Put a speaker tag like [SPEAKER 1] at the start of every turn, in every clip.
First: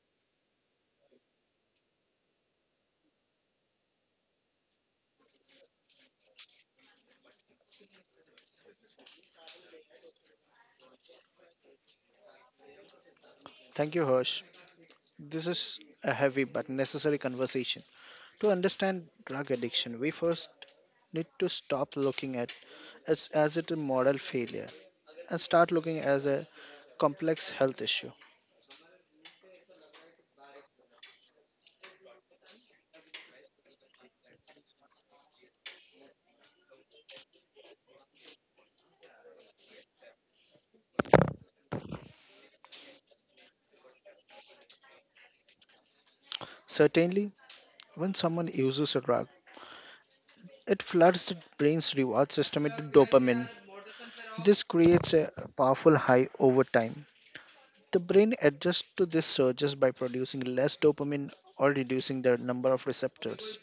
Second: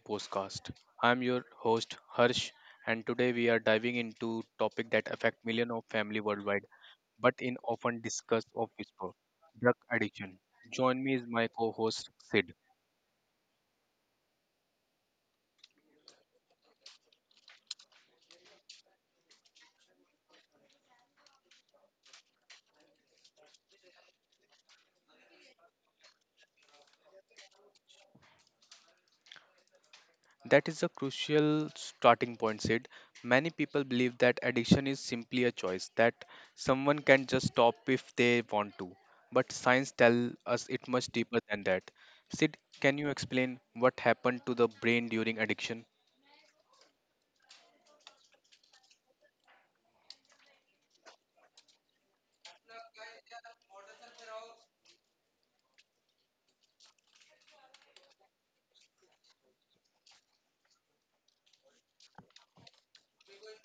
[SPEAKER 1] podcast. I'm your host Harsh, and today we are diving into topic that affect millions of family worldwide, but in often discussed of whisper, drug addiction. Join me is my co-host Sid.
[SPEAKER 2] Thank you, Harsh. This is a heavy but necessary conversation. To understand drug addiction, we first need to stop looking at it as it a model failure and start looking as a complex health issue.
[SPEAKER 1] That is a crucial starting point, Sid. Many people believe that addiction is simply a choice, that someone can just stop if they want to. But science tells us it much deeper than that. Sid, can you explain what happened to the brain during addiction?
[SPEAKER 2] Certainly, when someone uses a drug, it floods the brain's reward system with dopamine. This creates a powerful high over time. The brain adjusts to these surges by producing less dopamine or reducing the number of receptors.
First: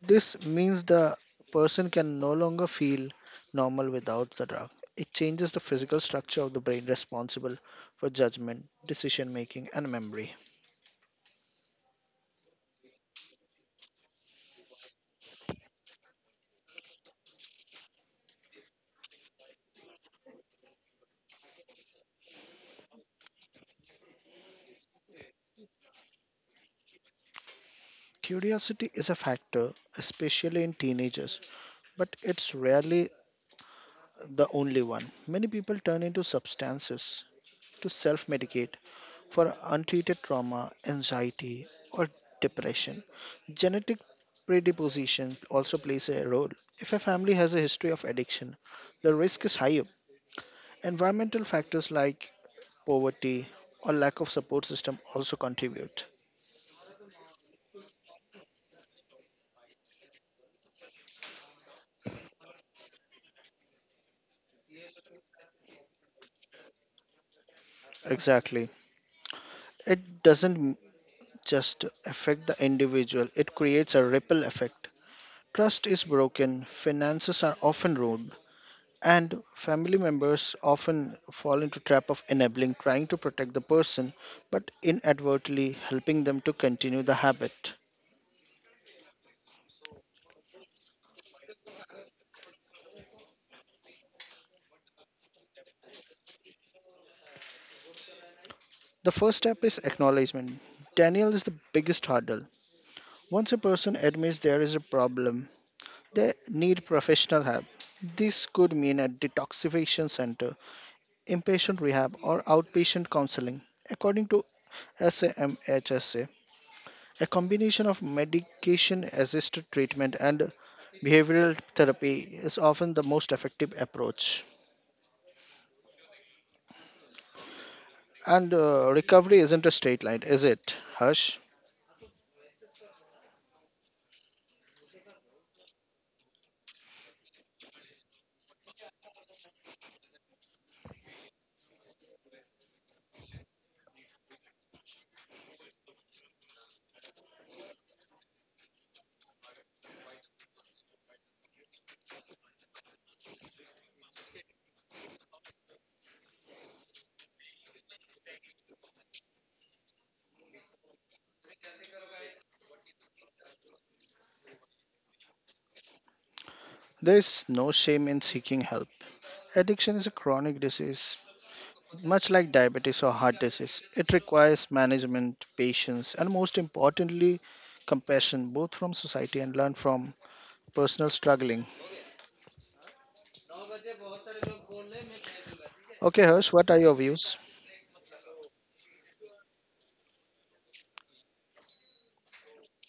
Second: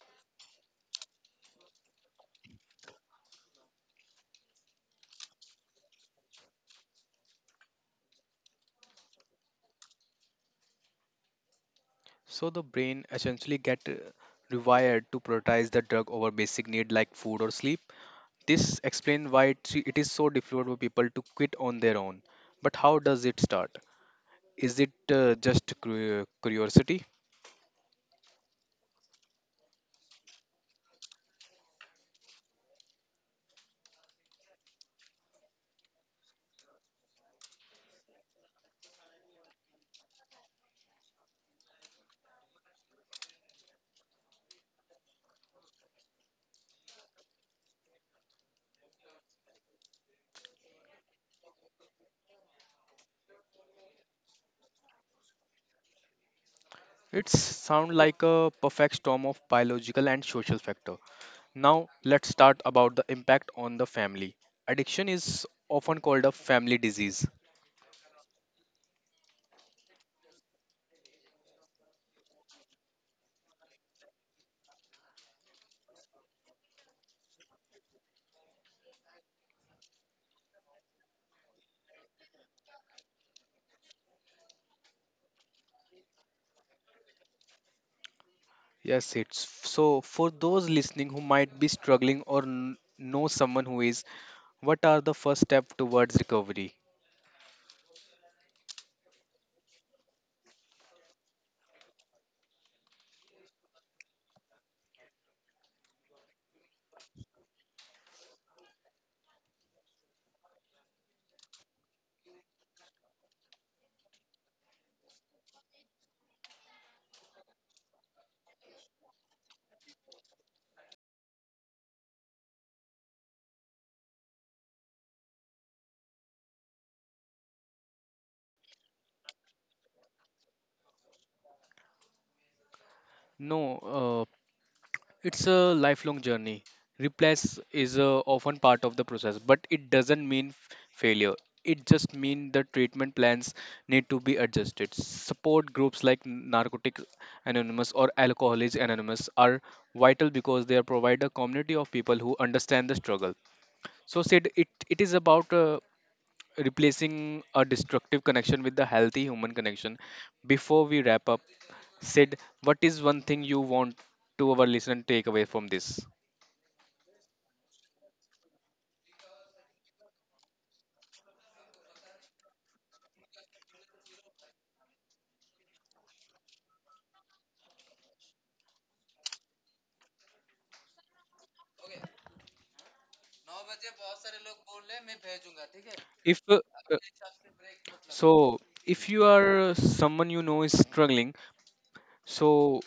[SPEAKER 2] This means the person can no longer feel normal without the drug. It changes the physical structure of the brain responsible for judgment, decision making, and memory.
[SPEAKER 1] So the brain essentially get rewired to prioritize the drug over basic need like food or sleep. This explains why it is so difficult for people to quit on their own. But how does it start? Is it just curiosity?
[SPEAKER 2] Curiosity is a factor, especially in teenagers, but it's rarely the only one. Many people turn into substances to self medicate for untreated trauma, anxiety, or depression. Genetic predisposition also plays a role. If a family has a history of addiction, the risk is higher. Environmental factors like poverty or lack of support system also contribute.
[SPEAKER 1] It sounds like a perfect storm of biological and social factor. Now let's start about the impact on the family. Addiction is often called a family disease.
[SPEAKER 2] Exactly. It doesn't just affect the individual, it creates a ripple effect. Trust is broken, finances are often ruined, and family members often fall into trap of enabling, trying to protect the person, but inadvertently helping them to continue the habit.
[SPEAKER 1] Yes, it's so for those listening who might be struggling or know someone who is, what are the first step towards recovery?
[SPEAKER 2] The first step is acknowledgement. Daniel is the biggest hurdle. Once a person admits there is a problem, they need professional help. This could mean a detoxification center, inpatient rehab, or outpatient counseling, according to SAMHSA. A combination of medication assisted treatment and behavioral therapy is often the most effective approach. And recovery isn't a straight line, is it, Hush?
[SPEAKER 1] No, it's a lifelong journey. Replace is often part of the process, but it doesn't mean failure. It just means the treatment plans need to be adjusted. Support groups like Narcotics Anonymous or Alcoholics Anonymous are vital because they provide a community of people who understand the struggle. So said it is about replacing a destructive connection with the healthy human connection. Before we wrap up, Sid, what is one thing you want to our listener to take away from this?
[SPEAKER 2] There's no shame in seeking help. Addiction is a chronic disease, much like diabetes or heart disease. It requires management, patience, and most importantly, compassion, both from society and learn from personal struggling. Okay,
[SPEAKER 1] If
[SPEAKER 2] Hush,
[SPEAKER 1] uh,
[SPEAKER 2] what are your
[SPEAKER 1] uh,
[SPEAKER 2] views?
[SPEAKER 1] so, if you are someone you know is struggling, so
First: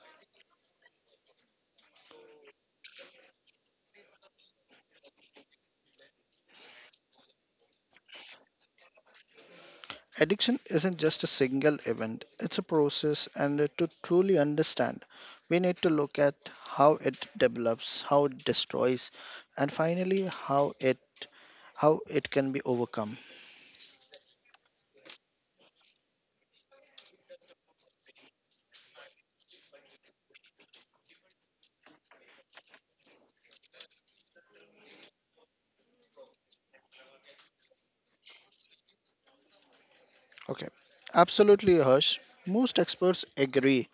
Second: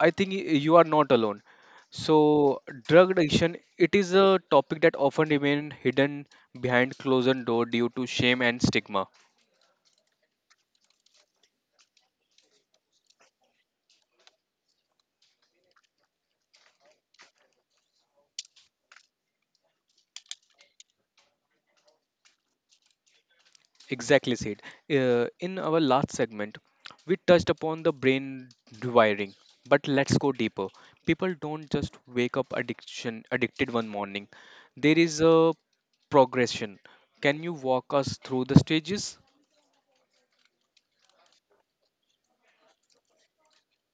[SPEAKER 1] I think you are not alone. So, drug addiction, it is a topic that often remain hidden behind closed door due to shame and stigma.
[SPEAKER 2] Addiction isn't just a single event, it's a process, and to truly understand, we need to look at how it develops, how it destroys, and finally how it how it can be overcome.
[SPEAKER 1] Exactly, Sid. In our last segment, we touched upon the brain rewiring, but let's go deeper. People don't just wake up addiction addicted one morning. There is a progression. Can you walk us through the stages
[SPEAKER 2] Okay. Absolutely, Harsh. Most experts agree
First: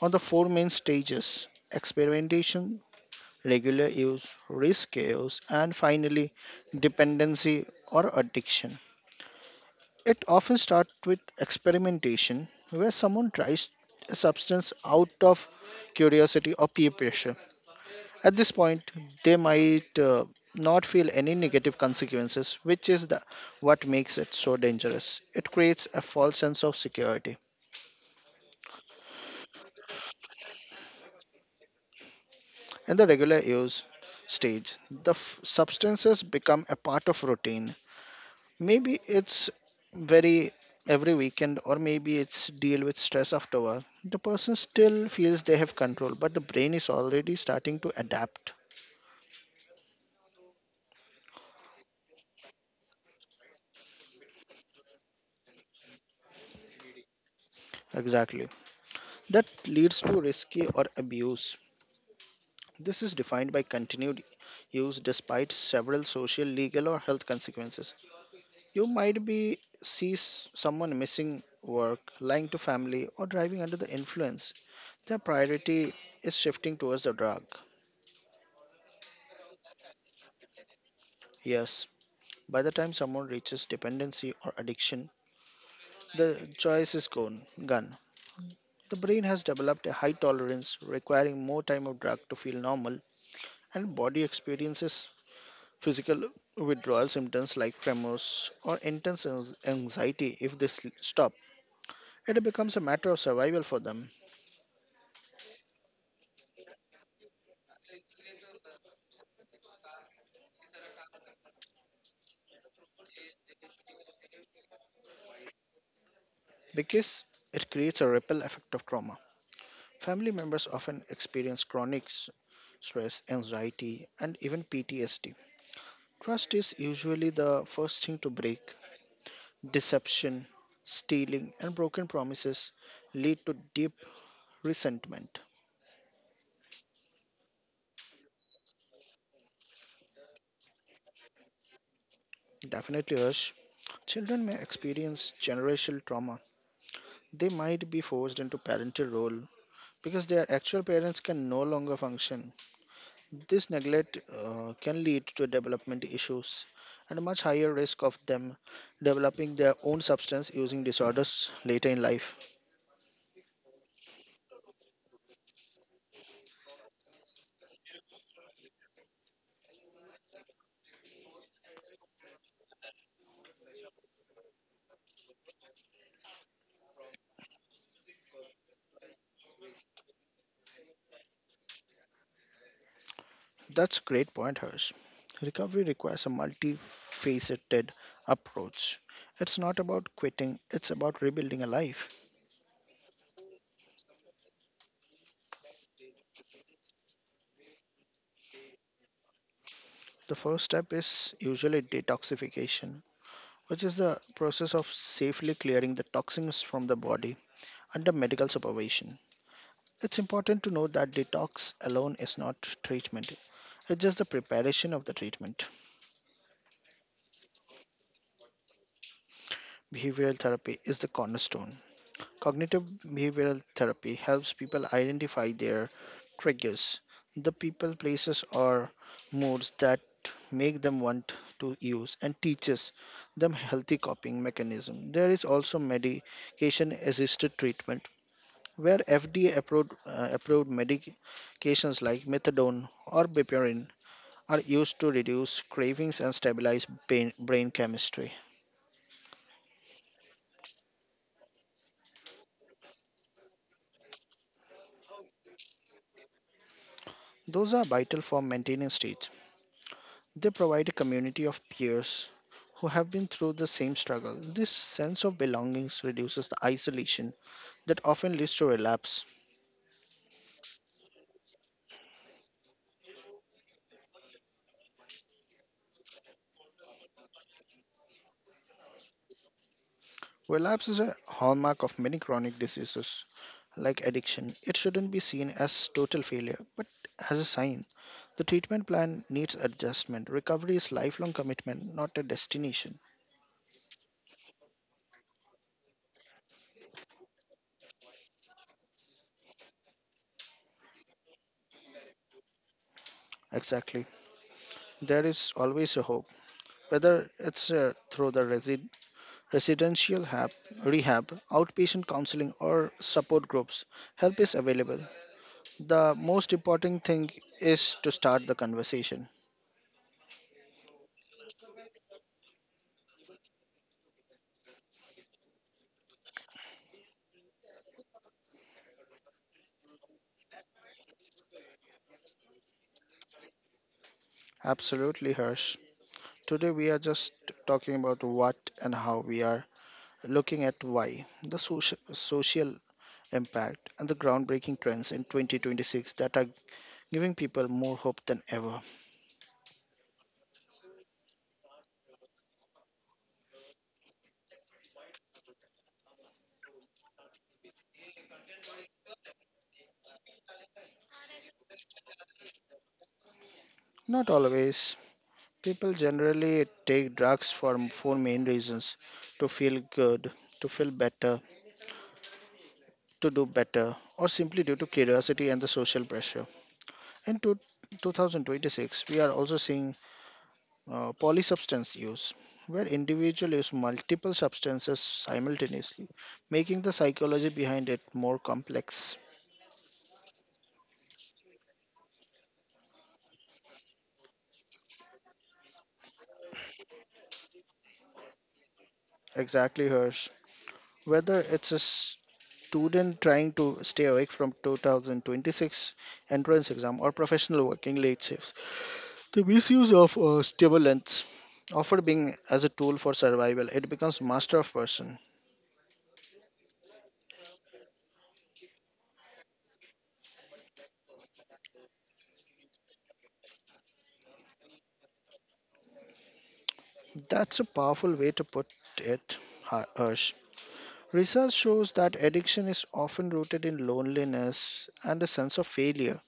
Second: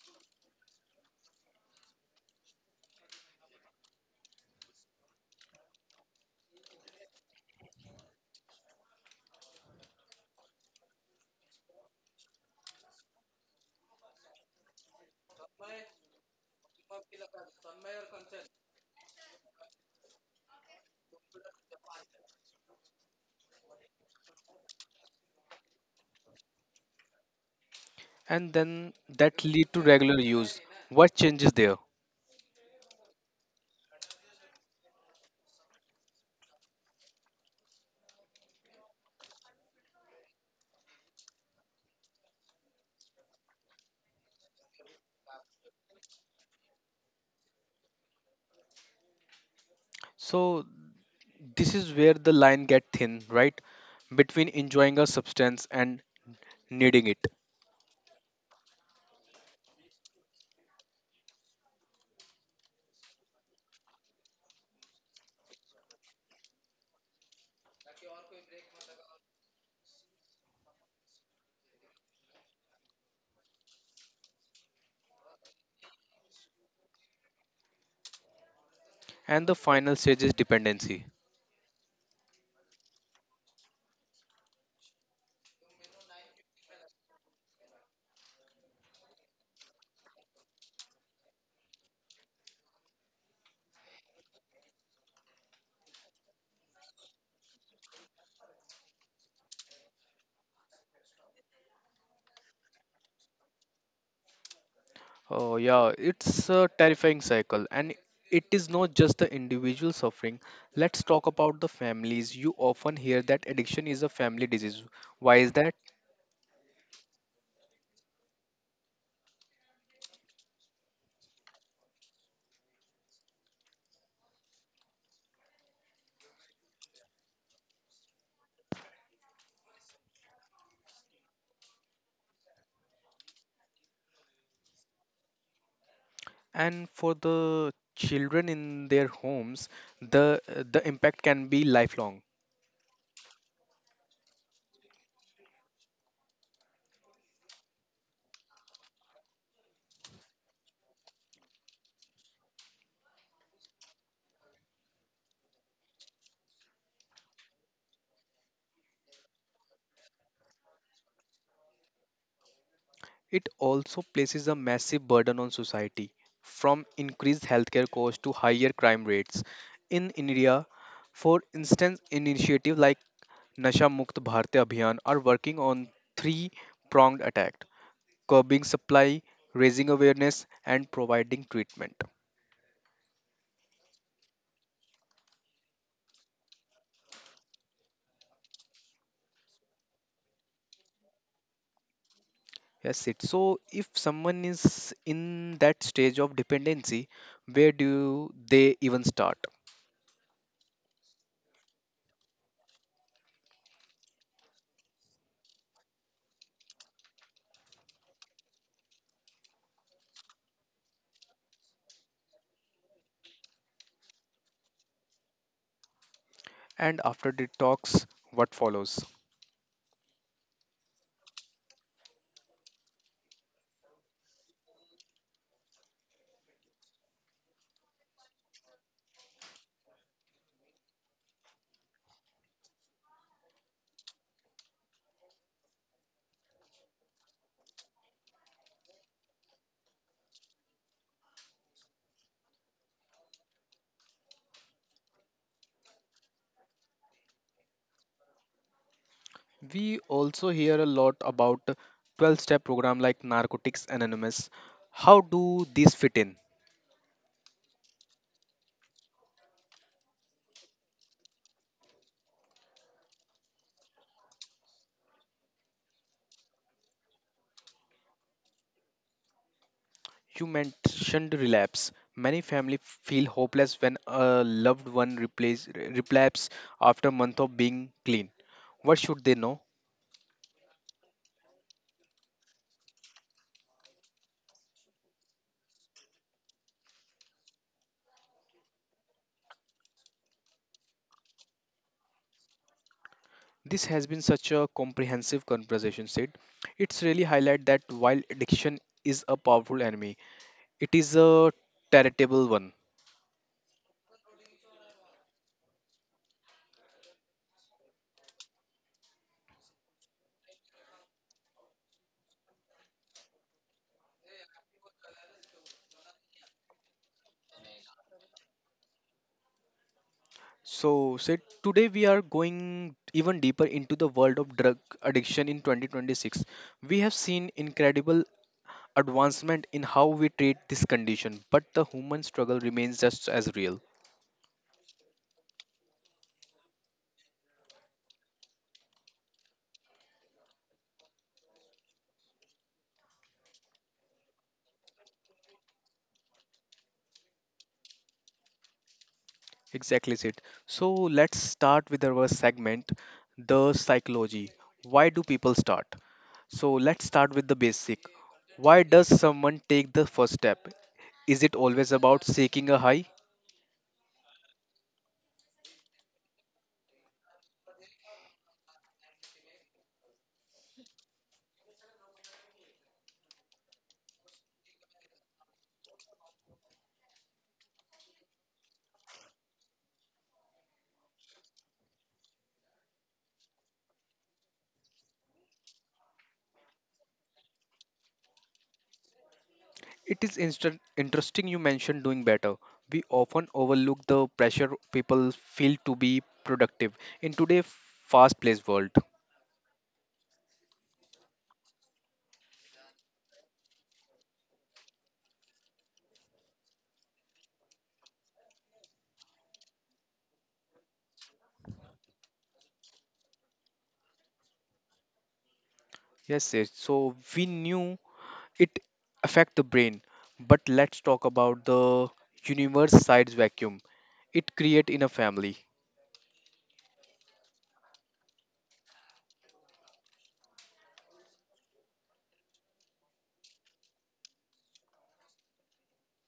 [SPEAKER 2] on the four main stages: experimentation, regular use, risk use, and finally dependency or addiction. It often starts with experimentation, where someone tries a substance out of curiosity or peer pressure. At this point, they might not feel any negative consequences, which is what makes it so dangerous. It creates a false sense of security.
[SPEAKER 1] and then that lead to regular use? What changes there?
[SPEAKER 2] In the regular use stage, the substances become a part of routine. Maybe it's very every weekend, or maybe it's deal with stress after work. The person still feels they have control, but the brain is already starting to adapt.
[SPEAKER 1] So this is where the line get thin, right? Between enjoying a substance and needing it.
[SPEAKER 2] Exactly. That leads to risky or abuse. This is defined by continued use despite several social, legal, or health consequences. You might be someone missing work, lying to family, or driving under the influence. Their priority is shifting towards the drug.
[SPEAKER 1] And the final stage is dependency.
[SPEAKER 2] Yes. By the time someone reaches dependency or addiction, the choice is gone. The brain has developed a high tolerance, requiring more time of drug to feel normal, and body experiences physical withdrawal symptoms like tremors or intense anxiety if they stop. It becomes a matter of survival for them
[SPEAKER 1] Oh, yeah, it's a terrifying cycle, and it is not just the individual suffering. Let's talk about the families. You often hear that addiction is a family disease. Why is that?
[SPEAKER 2] because it creates a ripple effect of trauma. Family members often experience chronic stress, anxiety, and even PTSD. Trust is usually the first thing to break. Deception, stealing, and broken promises lead to deep resentment.
[SPEAKER 1] And for the children in their homes, the the impact can be lifelong.
[SPEAKER 2] Definitely, Harsh. Children may experience generational trauma. They might be forced into parental role because their actual parents can no longer function. This neglect can lead to development issues and a much higher risk of them developing their own substance using disorders later in life.
[SPEAKER 1] It also places a massive burden on society, from increased healthcare costs to higher crime rates. In India, for instance, initiatives like Nasha Mukt Bharat Abhiyan are working on three pronged attack curbing supply, raising awareness, and providing treatment.
[SPEAKER 2] That's a great point, Harsh. Recovery requires a multifaceted approach. It's not about quitting, it's about rebuilding a life.
[SPEAKER 1] Yes, it. So, if someone is in that stage of dependency, where do they even start?
[SPEAKER 2] The first step is usually detoxification, which is the process of safely clearing the toxins from the body under medical supervision. It's important to know that detox alone is not treatment, it's just the preparation of the treatment.
[SPEAKER 1] And after detox, what follows?
[SPEAKER 2] Behavioral therapy is the cornerstone. Cognitive behavioral therapy helps people identify their triggers, the people, places, or moods that make them want to use, and teaches them healthy coping mechanism. There is also medication assisted treatment where FDA approved, approved medications like methadone or bupivacaine are used to reduce cravings and stabilize brain chemistry.
[SPEAKER 1] We also hear a lot about 12 step program like Narcotics Anonymous. How do these fit in?
[SPEAKER 2] Those are vital for maintaining state. They provide a community of peers who have been through the same struggle. This sense of belonging reduces the isolation that often leads to relapse.
[SPEAKER 1] You mentioned relapse. Many families feel hopeless when a loved one replace, relapse after a month of being clean. What should they know?
[SPEAKER 2] Relapse is a hallmark of many chronic diseases like addiction. It shouldn't be seen as total failure, but as a sign. The treatment plan needs adjustment. Recovery is lifelong commitment, not a destination.
[SPEAKER 1] This has been such a comprehensive conversation, Sid. It's really highlight that while addiction is a powerful enemy, it is a charitable one.
[SPEAKER 2] Exactly. There is always a hope, whether it's through the residential hab, rehab, outpatient counseling, or support groups, help is available. The most important thing is to start the conversation.
[SPEAKER 1] So, Sid, today we are going even deeper into the world of drug addiction in 2026. We have seen incredible advancement in how we treat this condition, but the human struggle remains just as real.
[SPEAKER 2] Absolutely, Harsh. Today, we are just talking about what and how. We are looking at why, the social impact, and the groundbreaking trends in 2026 that are giving people more hope than ever.
[SPEAKER 1] Exactly, Sid. So, let's start with our segment, the psychology. Why do people start? So, let's start with the basic. Why does someone take the first step? Is it always about seeking a high?
[SPEAKER 2] Not always. People generally take drugs for four main reasons: to feel good, to feel better, to do better, or simply due to curiosity and the social pressure. In 2026, we are also seeing polysubstance use, where individuals use multiple substances simultaneously, making the psychology behind it more complex.
[SPEAKER 1] It is interesting you mentioned doing better. We often overlook the pressure people feel to be productive in today's fast-paced world.
[SPEAKER 2] Exactly, Hirsch. Whether it's a student trying to stay awake from 2026 entrance exam or professional working late shifts, the misuse of stimulants, often being as a tool for survival, it becomes master of person.
[SPEAKER 1] Yes, yes. So we knew it affect the brain, but let's talk about the universe size vacuum it create in a family.
[SPEAKER 2] That's a powerful way to put it, Harsh. Research shows that addiction is often rooted in loneliness and a sense of failure.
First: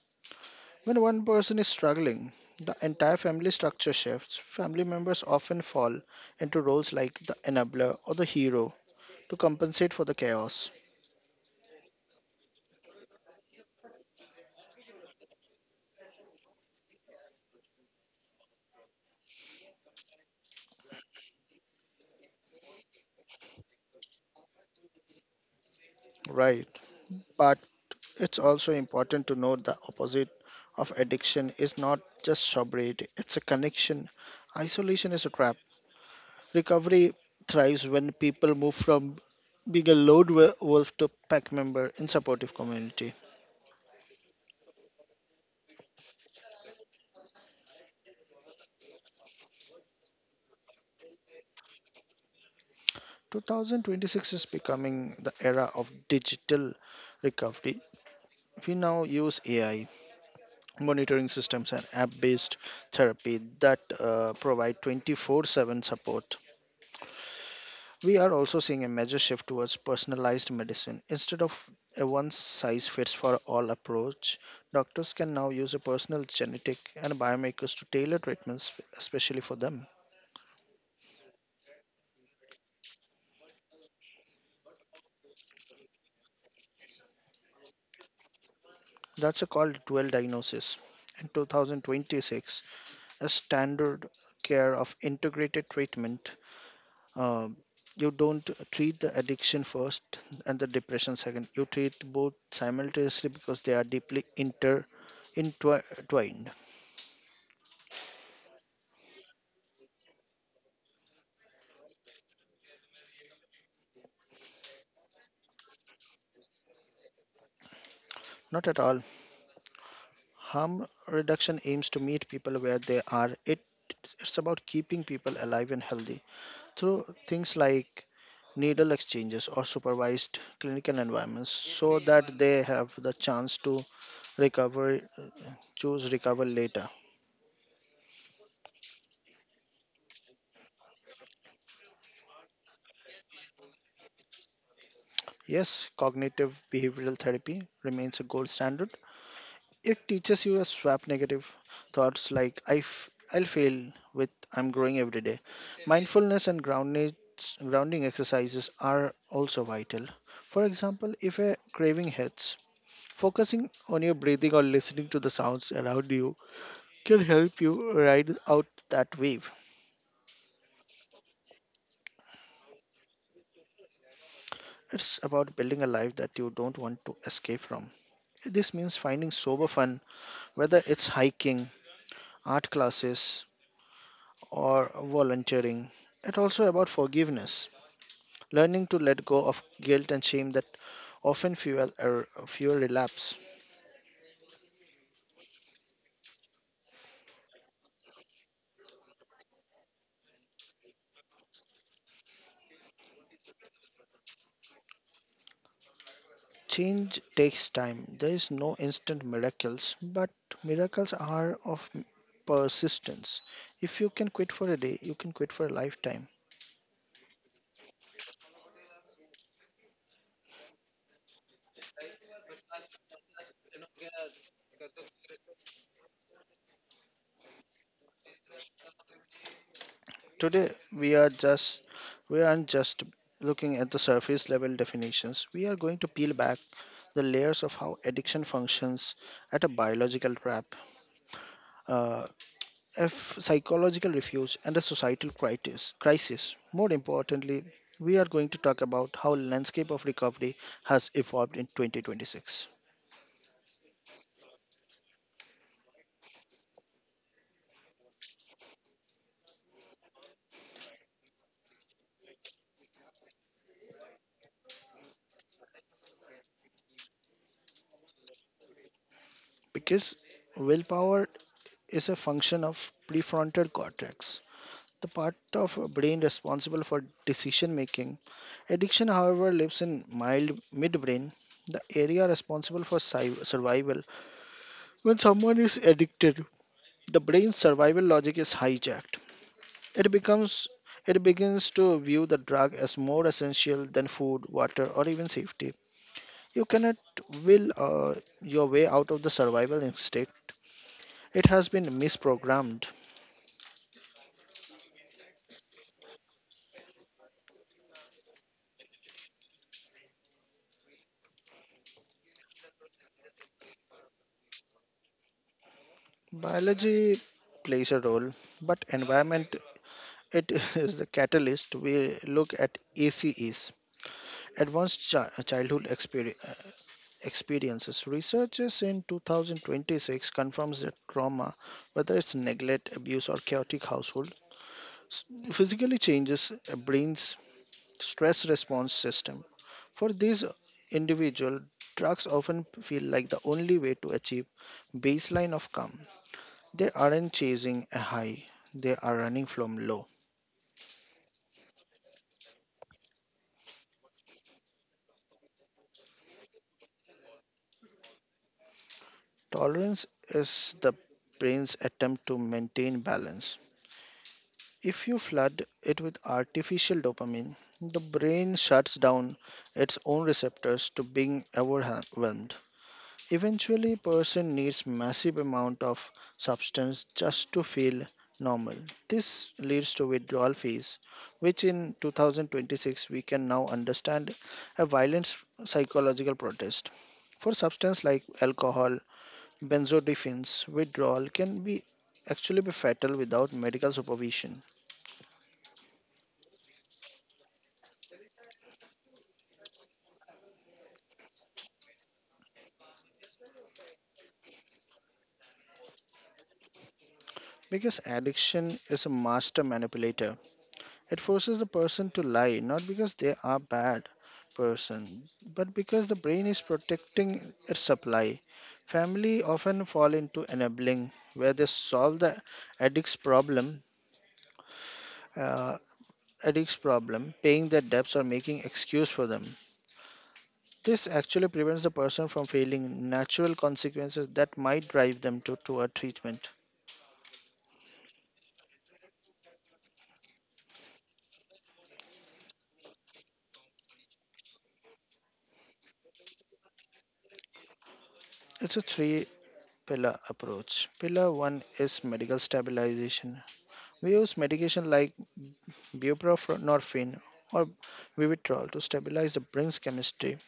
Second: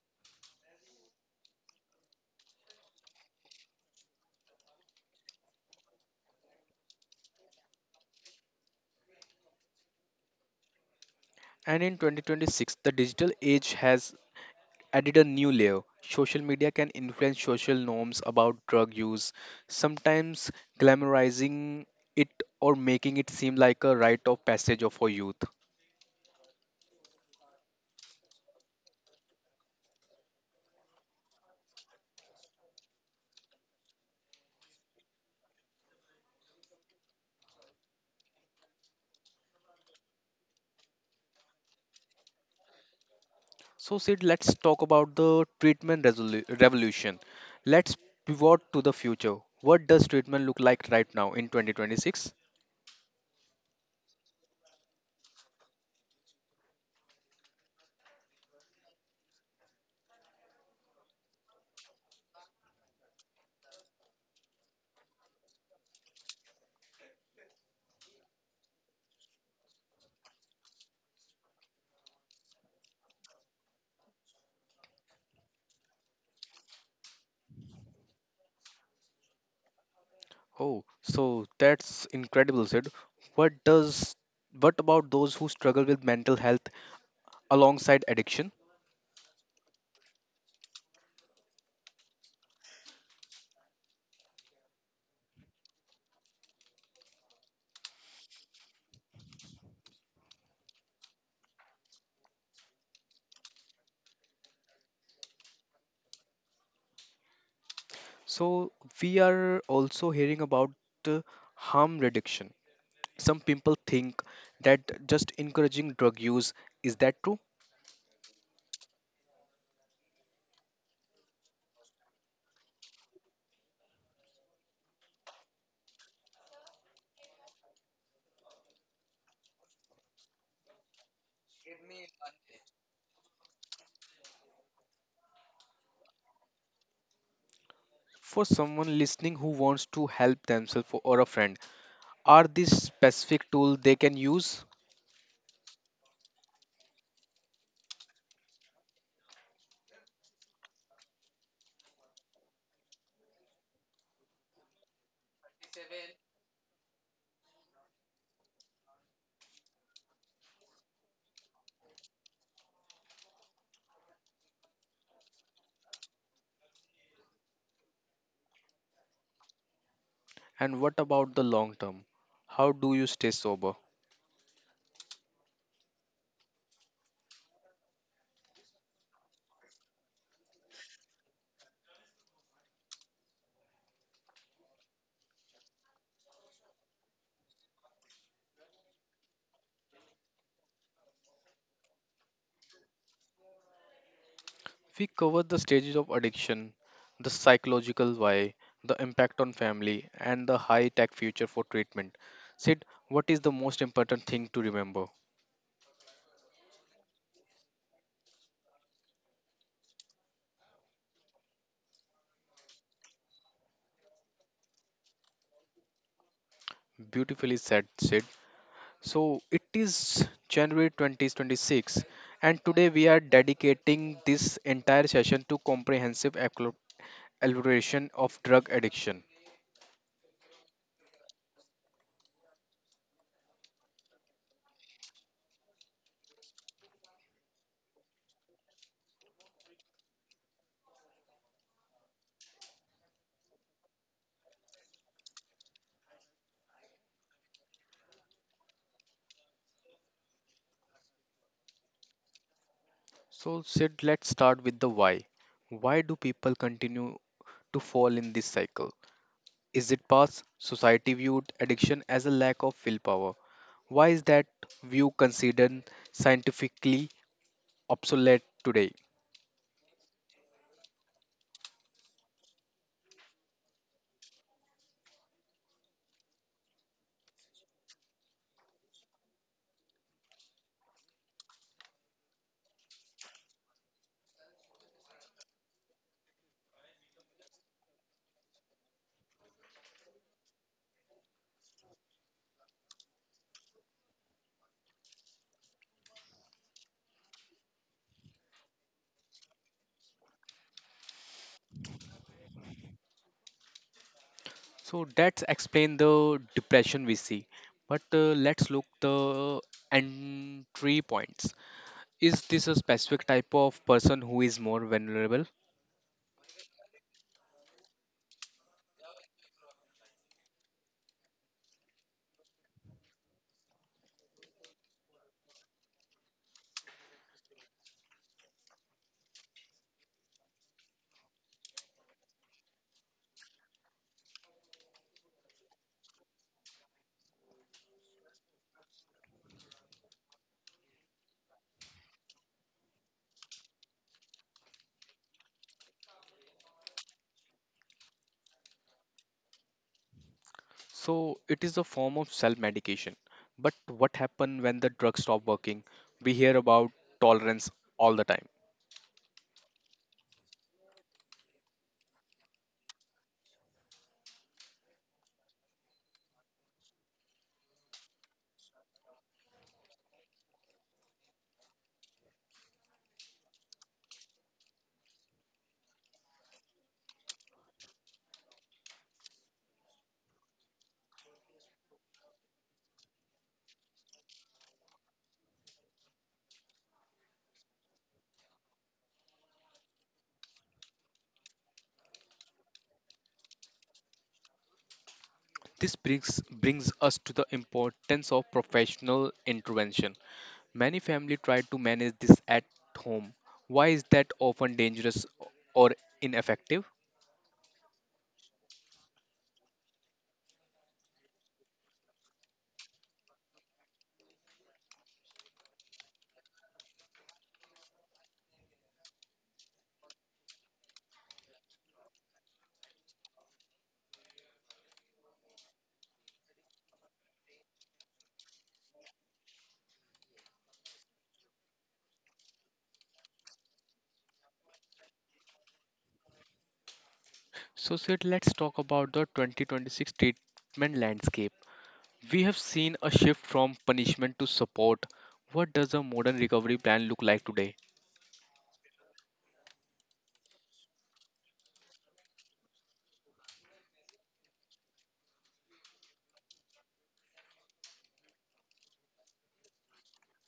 [SPEAKER 2] When one person is struggling, the entire family structure shifts. Family members often fall into roles like the enabler or the hero to compensate for the chaos.
[SPEAKER 1] And in 2026, the digital age has added a new layer. Social media can influence social norms about drug use, sometimes glamorizing it or making it seem like a rite of passage of for youth.
[SPEAKER 2] Right. But it's also important to note the opposite of addiction is not just sobriety, it's a connection. Isolation is a trap. Recovery thrives when people move from being a load wolf to pack member in supportive community.
[SPEAKER 1] So, Sid, let's talk about the treatment revolution. Let's pivot to the future. What does treatment look like right now in 2026?
[SPEAKER 2] 2026 is becoming the era of digital recovery. We now use AI, monitoring systems, and app based therapy that provide 24/7 support. We are also seeing a major shift towards personalized medicine. Instead of a one size fits for all approach, doctors can now use a personal genetic and biomarkers to tailor treatments especially for them.
[SPEAKER 1] Oh, so that's incredible, Sid. What does what about those who struggle with mental health alongside addiction?
[SPEAKER 2] That's a called dual diagnosis. In 2026, a standard care of integrated treatment, uh, you don't treat the addiction first and the depression second. You treat both simultaneously because they are deeply intertwined.
[SPEAKER 1] So, we are also hearing about uh, harm reduction. Some people think that just encouraging drug use is that true?
[SPEAKER 2] Not at all. Harm reduction aims to meet people where they are. It's about keeping people alive and healthy through things like needle exchanges or supervised clinical environments so that they have the chance to recover, choose recover later.
[SPEAKER 1] For someone listening who wants to help themselves or a friend, are these specific tools they can use?
[SPEAKER 2] Yes, cognitive behavioral therapy remains a gold standard. It teaches you to swap negative thoughts like I'll fail with I'm growing every day. Mindfulness and grounding exercises are also vital. For example, if a craving hits, focusing on your breathing or listening to the sounds around you can help you ride out that wave.
[SPEAKER 1] And what about the long term? How do you stay sober?
[SPEAKER 2] It's about building a life that you don't want to escape from. This means finding sober fun, whether it's hiking, art classes, or volunteering. It's also about forgiveness, learning to let go of guilt and shame that often fuel relapse.
[SPEAKER 1] We covered the stages of addiction, the psychological why, the impact on family, and the high tech future for treatment. Sid, what is the most important thing to remember?
[SPEAKER 2] Change takes time. There is no instant miracles, but miracles are of persistence. If you can quit for a day, you can quit for a lifetime.
[SPEAKER 1] Beautifully said, Sid. So it is January 2026, and today we are dedicating this entire session to comprehensive exploration of drug addiction.
[SPEAKER 2] Today we are just We aren't just looking at the surface level definitions. We are going to peel back the layers of how addiction functions at a biological trap, uh, if psychological refuse and a societal crisis. More importantly, we are going to talk about how landscape of recovery has evolved in 2026
[SPEAKER 1] So, Sid, let's start with the why. Why do people continue to fall in this cycle? Is it past society viewed addiction as a lack of willpower? Why is that view considered scientifically obsolete today?
[SPEAKER 2] because willpower is a function of prefrontal cortex, the part of a brain responsible for decision making. Addiction however lives in mild midbrain, the area responsible for survival. When someone is addicted, the brain's survival logic is hijacked. It becomes it begins to view the drug as more essential than food, water, or even safety. You cannot will your way out of the survival instinct. It has been misprogrammed.
[SPEAKER 1] So that's explain the depression we see. But let's look the entry points. Is this a specific type of person who is more vulnerable?
[SPEAKER 2] Biology plays a role, but environment it is the catalyst. We look at ACEs, Advanced Childhood Experiences. Researchers in 2026 confirms that trauma, whether it's neglect, abuse, or chaotic household, s- physically changes a brain's stress response system. For these individual, drugs often feel like the only way to achieve baseline of calm. They aren't chasing a high, they are running from low.
[SPEAKER 1] So it is a form of self-medication. But what happens when the drug stop working? We hear about tolerance all the time.
[SPEAKER 2] Tolerance is the brain's attempt to maintain balance. If you flood it with artificial dopamine, the brain shuts down its own receptors to being overwhelmed. Eventually, person needs massive amount of substance just to feel normal. This leads to withdrawal phase, which in 2026 we can now understand a violent psychological protest. For substance like alcohol, benzodiazepines, withdrawal can be actually be fatal without medical supervision
[SPEAKER 1] This brings us to the importance of professional intervention. Many family try to manage this at home. Why is that often dangerous or ineffective?
[SPEAKER 2] because addiction is a master manipulator. It forces the person to lie, not because they are bad person, but because the brain is protecting its supply. Family often fall into enabling, where they solve the addict's problem, uh, addict's problem, paying their debts or making excuse for them. This actually prevents the person from feeling natural consequences that might drive them to toward treatment.
[SPEAKER 1] So, Sid, let's talk about the 2026 treatment landscape. We have seen a shift from punishment to support. What does a modern recovery plan look like today?
[SPEAKER 2] It's a three pillar approach. Pillar one is medical stabilization. We use medication like buprenorphine or vivitrol to stabilize the brain's chemistry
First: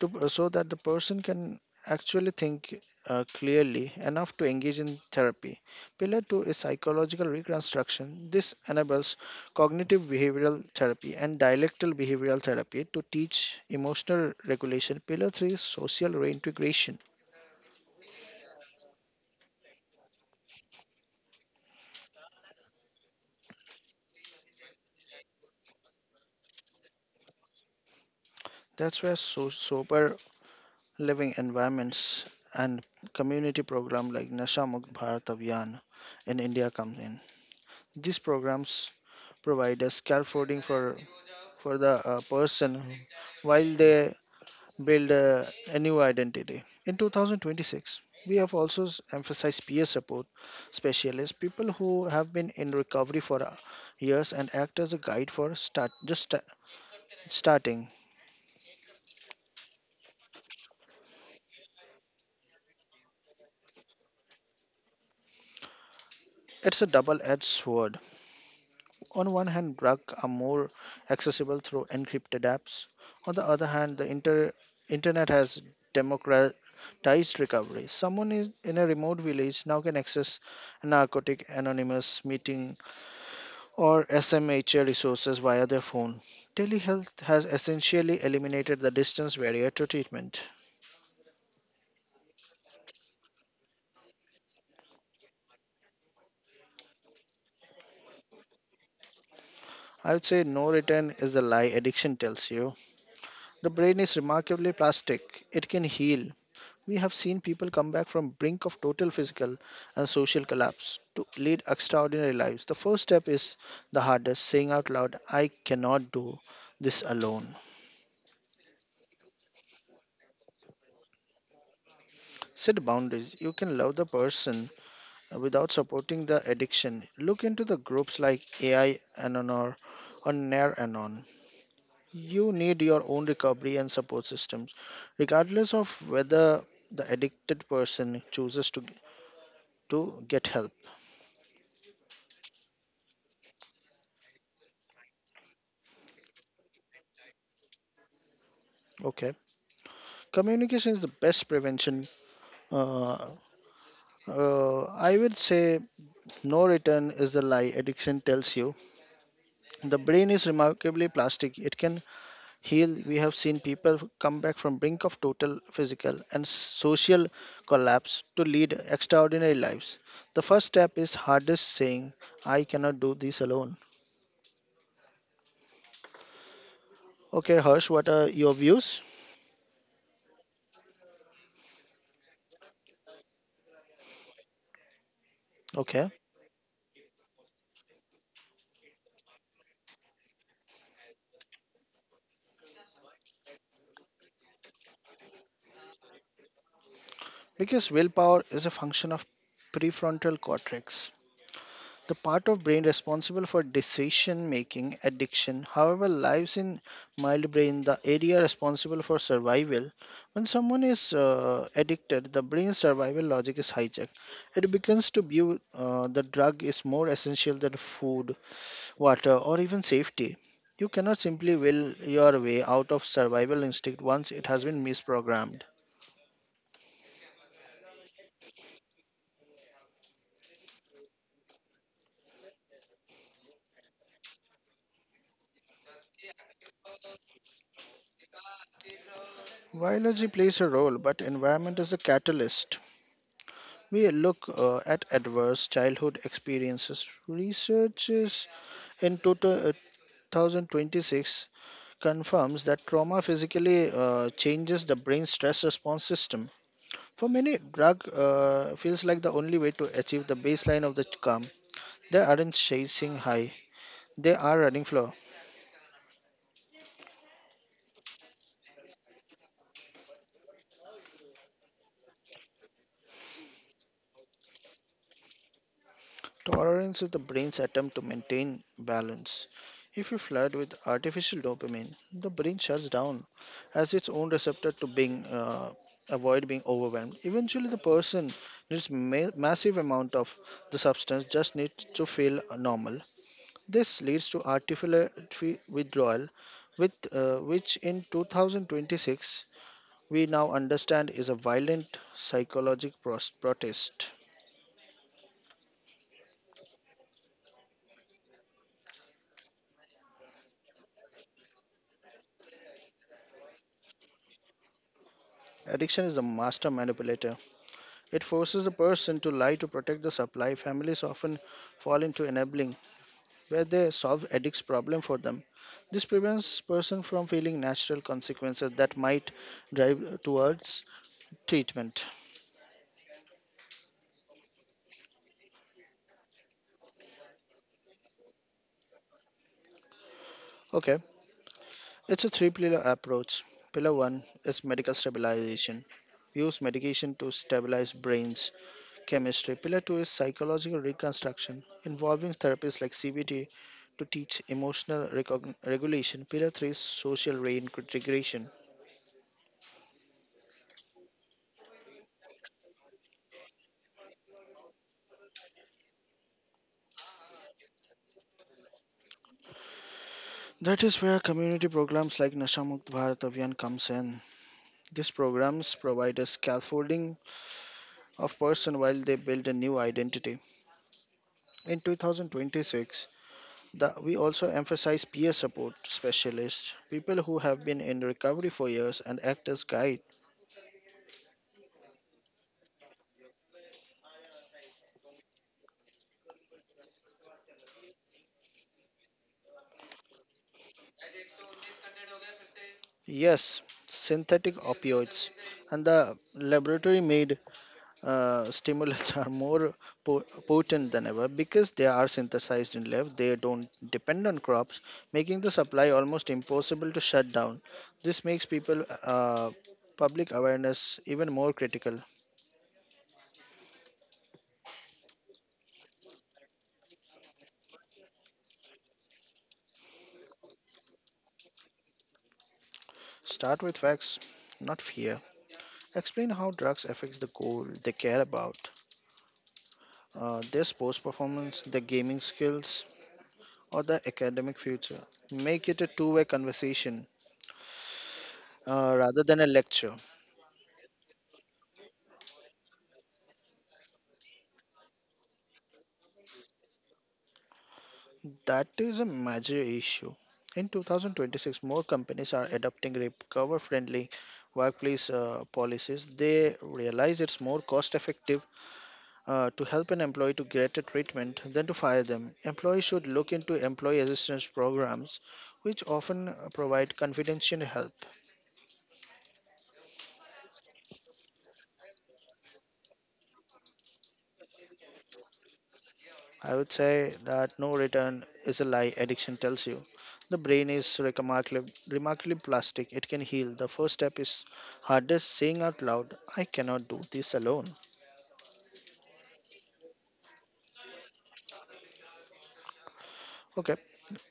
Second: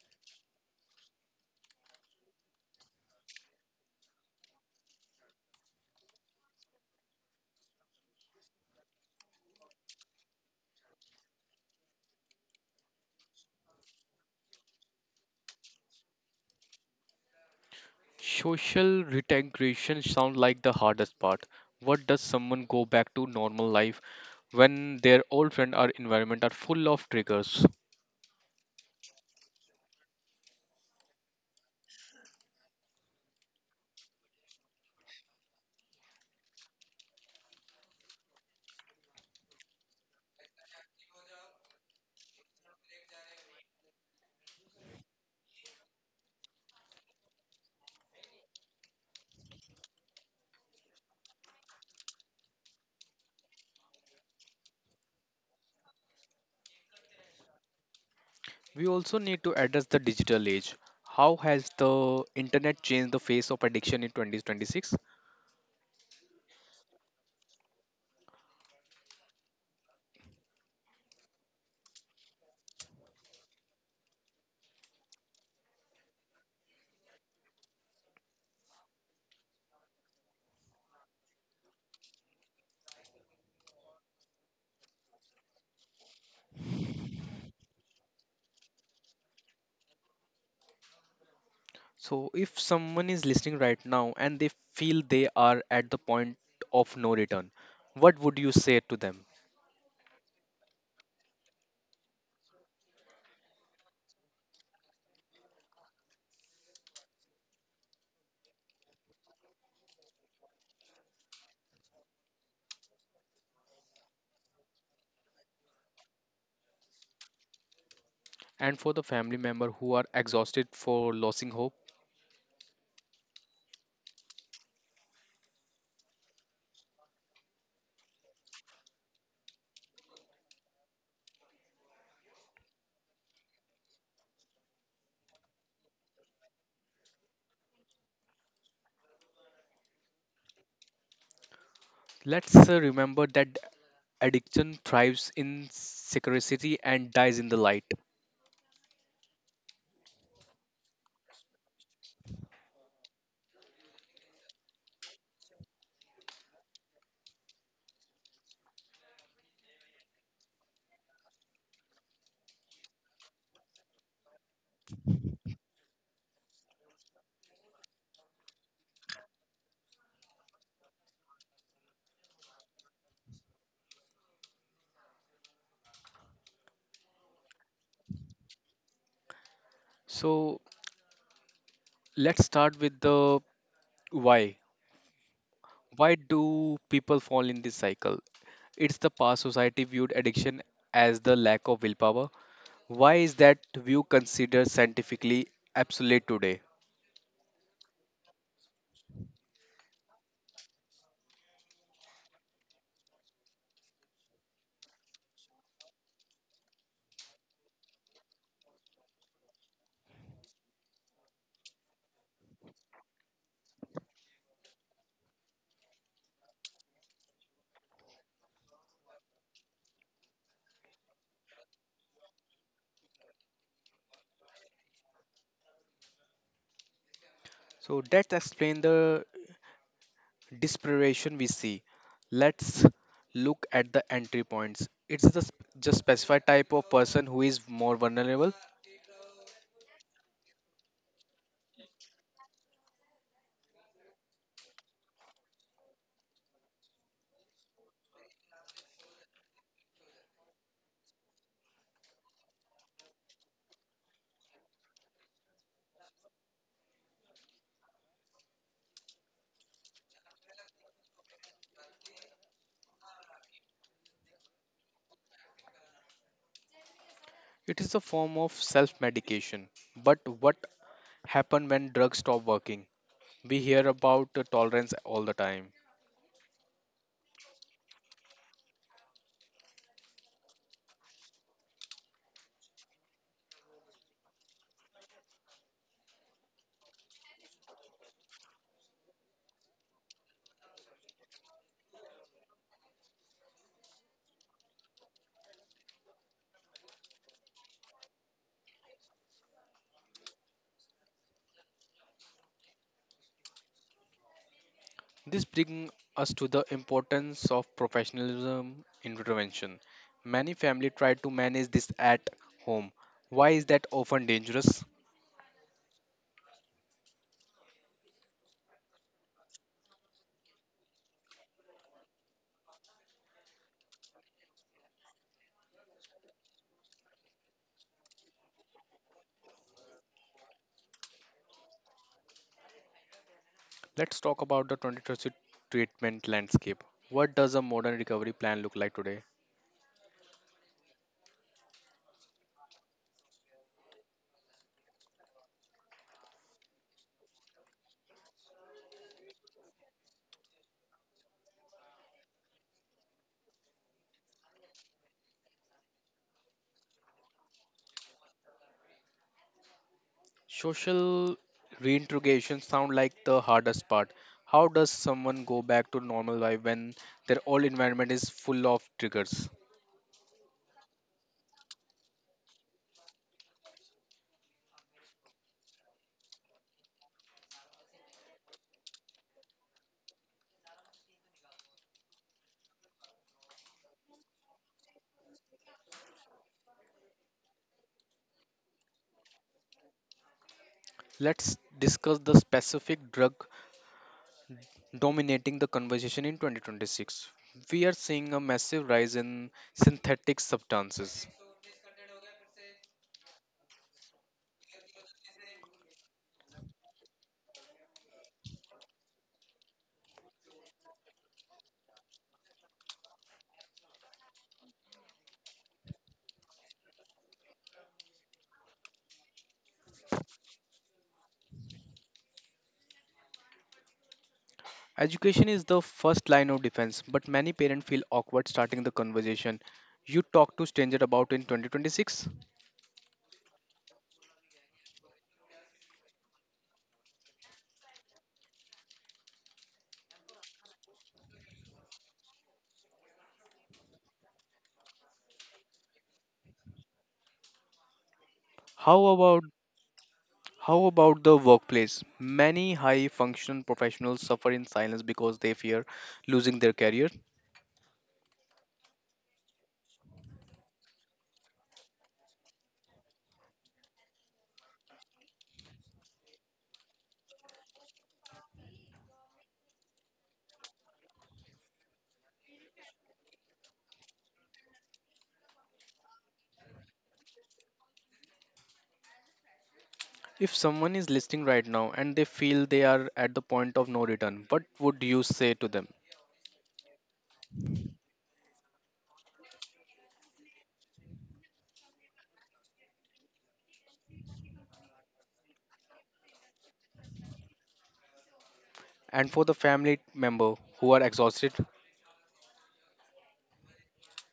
[SPEAKER 2] so that the person can actually think clearly enough to engage in therapy. Pillar 2 is psychological reconstruction. This enables cognitive behavioral therapy and dialectal behavioral therapy to teach emotional regulation. Pillar 3 is social reintegration.
[SPEAKER 1] Social reintegration sounds like the hardest part. What does someone go back to normal life when their old friend or environment are full of triggers?
[SPEAKER 2] That's where sober living environments, and community program like Nasha Mukt Bharat Abhiyan in India comes in. These programs provide a scaffolding for the person while they build a new identity. In 2026, we have also emphasized peer support specialists, people who have been in recovery for years and act as a guide for starting.
[SPEAKER 1] We also need to address the digital age. How has the internet changed the face of addiction in 2026?
[SPEAKER 2] It's a double-edged sword. On one hand, drugs are more accessible through encrypted apps. On the other hand, the internet has democratized recovery. Someone is in a remote village now can access narcotic anonymous meeting or SMHA resources via their phone. Telehealth has essentially eliminated the distance barrier to treatment.
[SPEAKER 1] So, if someone is listening right now and they feel they are at the point of no return, what would you say to them?
[SPEAKER 2] I would say no return is the lie addiction tells you. The brain is remarkably plastic. It can heal. We have seen people come back from brink of total physical and social collapse to lead extraordinary lives. The first step is the hardest, saying out loud, I cannot do this alone.
[SPEAKER 1] And for the family member who are exhausted for losing hope,
[SPEAKER 2] Set boundaries. You can love the person without supporting the addiction. Look into the groups like AI Anonor or Nair Anon. You need your own recovery and support systems, regardless of whether the addicted person chooses to get help.
[SPEAKER 1] let's remember that addiction thrives in secrecy and dies in the light.
[SPEAKER 2] Okay, communication is the best prevention. Uh, I would say no return is the lie addiction tells you. The brain is remarkably plastic. It can heal. We have seen people come back from brink of total physical and social collapse to lead extraordinary lives. The first step is hardest saying, I cannot do this alone. Okay, Harsh, what are your views?
[SPEAKER 1] So, let's start with the why.
[SPEAKER 2] Okay,
[SPEAKER 1] Why do people fall in this cycle? It's the past society viewed addiction as the lack of willpower, why is that view considered scientifically obsolete today?
[SPEAKER 2] because willpower is a function of prefrontal cortex. The part of brain responsible for decision making addiction, however, lies in mild brain, the area responsible for survival. When someone is addicted, the brain's survival logic is hijacked. It begins to view the drug is more essential than food, water, or even safety. You cannot simply will your way out of survival instinct once it has been misprogrammed.
[SPEAKER 1] So let's explain the dispersion we see. Let's look at the entry points. It's the just specified type of person who is more vulnerable.
[SPEAKER 2] Biology plays a role, but environment is a catalyst. We look at adverse childhood experiences. Researchers in total, 2026 confirms that trauma physically changes the brain's stress response system. For many, drug feels like the only way to achieve the baseline of the calm. They aren't chasing high; they are running flow.
[SPEAKER 1] It is a form of self-medication. But what happen when drugs stop working? We hear about the tolerance all the time.
[SPEAKER 2] Tolerance is the brain's attempt to maintain balance. If you flood with artificial dopamine, the brain shuts down as its own receptor to being avoid being overwhelmed. Eventually, the person needs massive amount of the substance just needs to feel normal. This leads to artificial withdrawal, with which in 2026 we now understand is a violent psychological protest.
[SPEAKER 1] This brings us to the importance of professionalism in prevention. Many families try to manage this at home. Why is that often dangerous?
[SPEAKER 2] Addiction is a master manipulator. It forces a person to lie to protect the supply. Families often fall into enabling, where they solve addicts' problem for them. This prevents person from feeling natural consequences that might drive towards treatment.
[SPEAKER 1] Let's talk about the 2023 treatment landscape. What does a modern recovery plan look like today?
[SPEAKER 2] Okay, it's a three-pillar approach. Pillar one is medical stabilization. Use medication to stabilize brains. Chemistry. Pillar 2 is psychological reconstruction, involving therapies like CBT to teach emotional regulation. Pillar 3 is social reintegration.
[SPEAKER 1] Social reintegration sound like the hardest part. How does someone go back to normal life when their old environment is full of triggers?
[SPEAKER 2] That is where community programs like Nasha Mukt Bharat Abhiyan comes in. These programs provide a scaffolding of person while they build a new identity. In 2026, we also emphasize peer support specialists, people who have been in recovery for years and act as guides.
[SPEAKER 1] Let's discuss the specific drug dominating the conversation in 2026. We are seeing a massive rise in synthetic substances.
[SPEAKER 2] Yes, synthetic opioids and the laboratory made stimulants are more potent than ever because they are synthesized in lab. They don't depend on crops, making the supply almost impossible to shut down. This makes people public awareness even more critical.
[SPEAKER 1] Education is the first line of defense, but many parents feel awkward starting the conversation you talk to stranger about in 2026.
[SPEAKER 2] Start with facts, not fear. Explain how drugs affects the goal they care about, their sports performance, their gaming skills, or the academic future. Make it a two way conversation
[SPEAKER 1] How
[SPEAKER 2] rather than
[SPEAKER 1] about
[SPEAKER 2] a lecture.
[SPEAKER 1] how about the workplace? Many high functional professionals suffer in silence because they fear losing their career.
[SPEAKER 2] That is a major issue. In 2026, more companies are adopting recover friendly workplace policies. They realize it's more cost effective to help an employee to get a treatment than to fire them. Employees should look into employee assistance programs, which often provide confidential help.
[SPEAKER 1] If someone is listening right now and they feel they are at the point of no return, what would you say to them?
[SPEAKER 2] I would say that no return is a lie addiction tells you. The brain is remarkably plastic. It can heal. The first step is hardest saying out loud, I cannot do this alone.
[SPEAKER 1] And for the family member who are exhausted.
[SPEAKER 2] Okay,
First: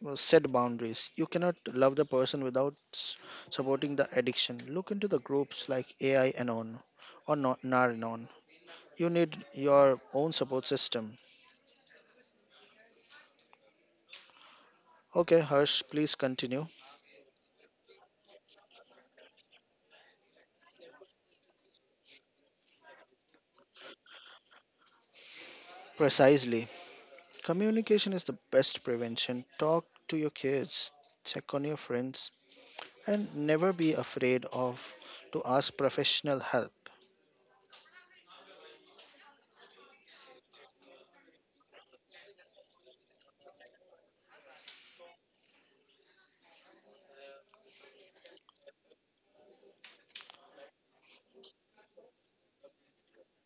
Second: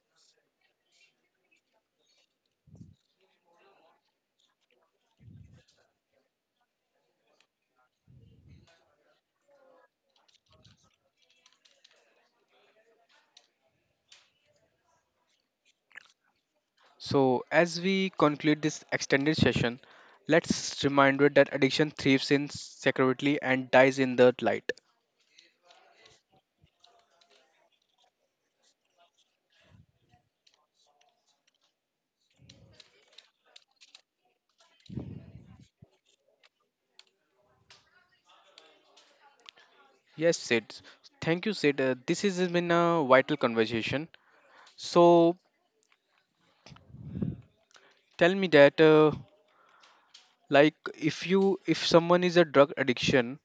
[SPEAKER 2] well, set boundaries. You cannot love the person without supporting the addiction. Look into the groups like AI Anon or Naranon. You need your own support system. Okay, Harsh, please continue.
[SPEAKER 1] So, as we conclude this extended session, let's reminder that addiction thrives in security and dies in the light.
[SPEAKER 2] Precisely. Communication is the best prevention. Talk to your kids, check on your friends, and never be afraid of to ask professional help.
[SPEAKER 1] Yes, Sid. Thank you, Sid. This has been a vital conversation. So, tell me that, like, if you if someone is a drug addiction,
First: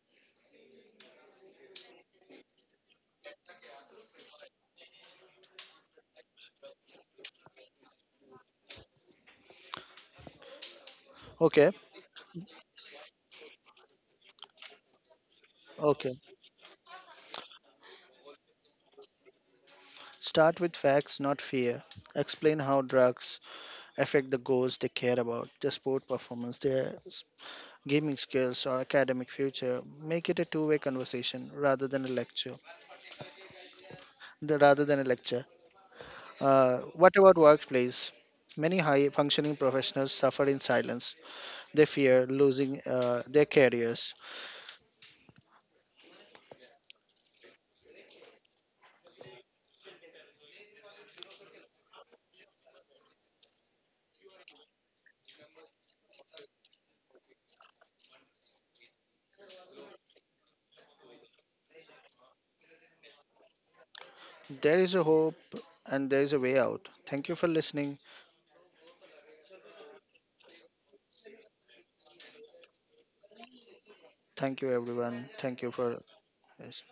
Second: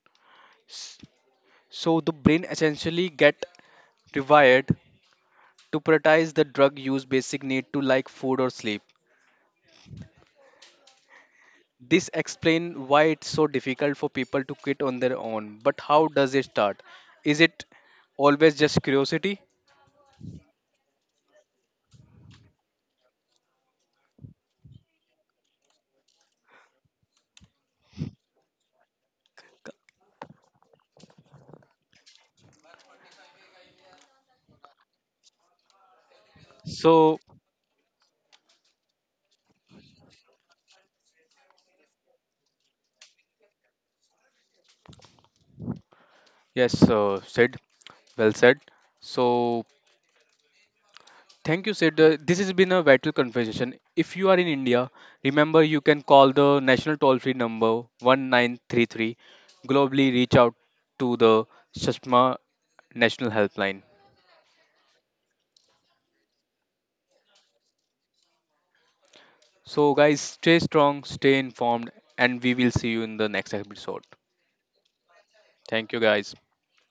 [SPEAKER 1] so the brain essentially get rewired to prioritize the drug use basic need to like food or sleep.
[SPEAKER 2] Okay,
[SPEAKER 1] This explains why it's so difficult for people to quit on their own. But how
[SPEAKER 2] okay.
[SPEAKER 1] does it start? Is it always just curiosity?
[SPEAKER 2] Start with facts, not fear. Explain how drugs affect the goals they care about, their sport performance, their gaming skills, or academic future. Make it a two-way conversation rather than a lecture. Rather than a lecture. Uh, what
[SPEAKER 1] So,
[SPEAKER 2] about workplace? Many high-functioning professionals suffer in silence. They fear losing their careers.
[SPEAKER 1] yes, Sid, well said. So, thank you, Sid. This has been a vital conversation. If you are in India, remember you can call the national toll free number 1933. Globally, reach out to the Shashma National Helpline.
[SPEAKER 2] There is a hope and there is a way out. Thank you for listening.
[SPEAKER 1] So, guys, stay strong, stay informed, and we will see you in the next episode.
[SPEAKER 2] Thank you, everyone. Thank you
[SPEAKER 1] Thank
[SPEAKER 2] for.
[SPEAKER 1] you, guys.
[SPEAKER 2] Yes.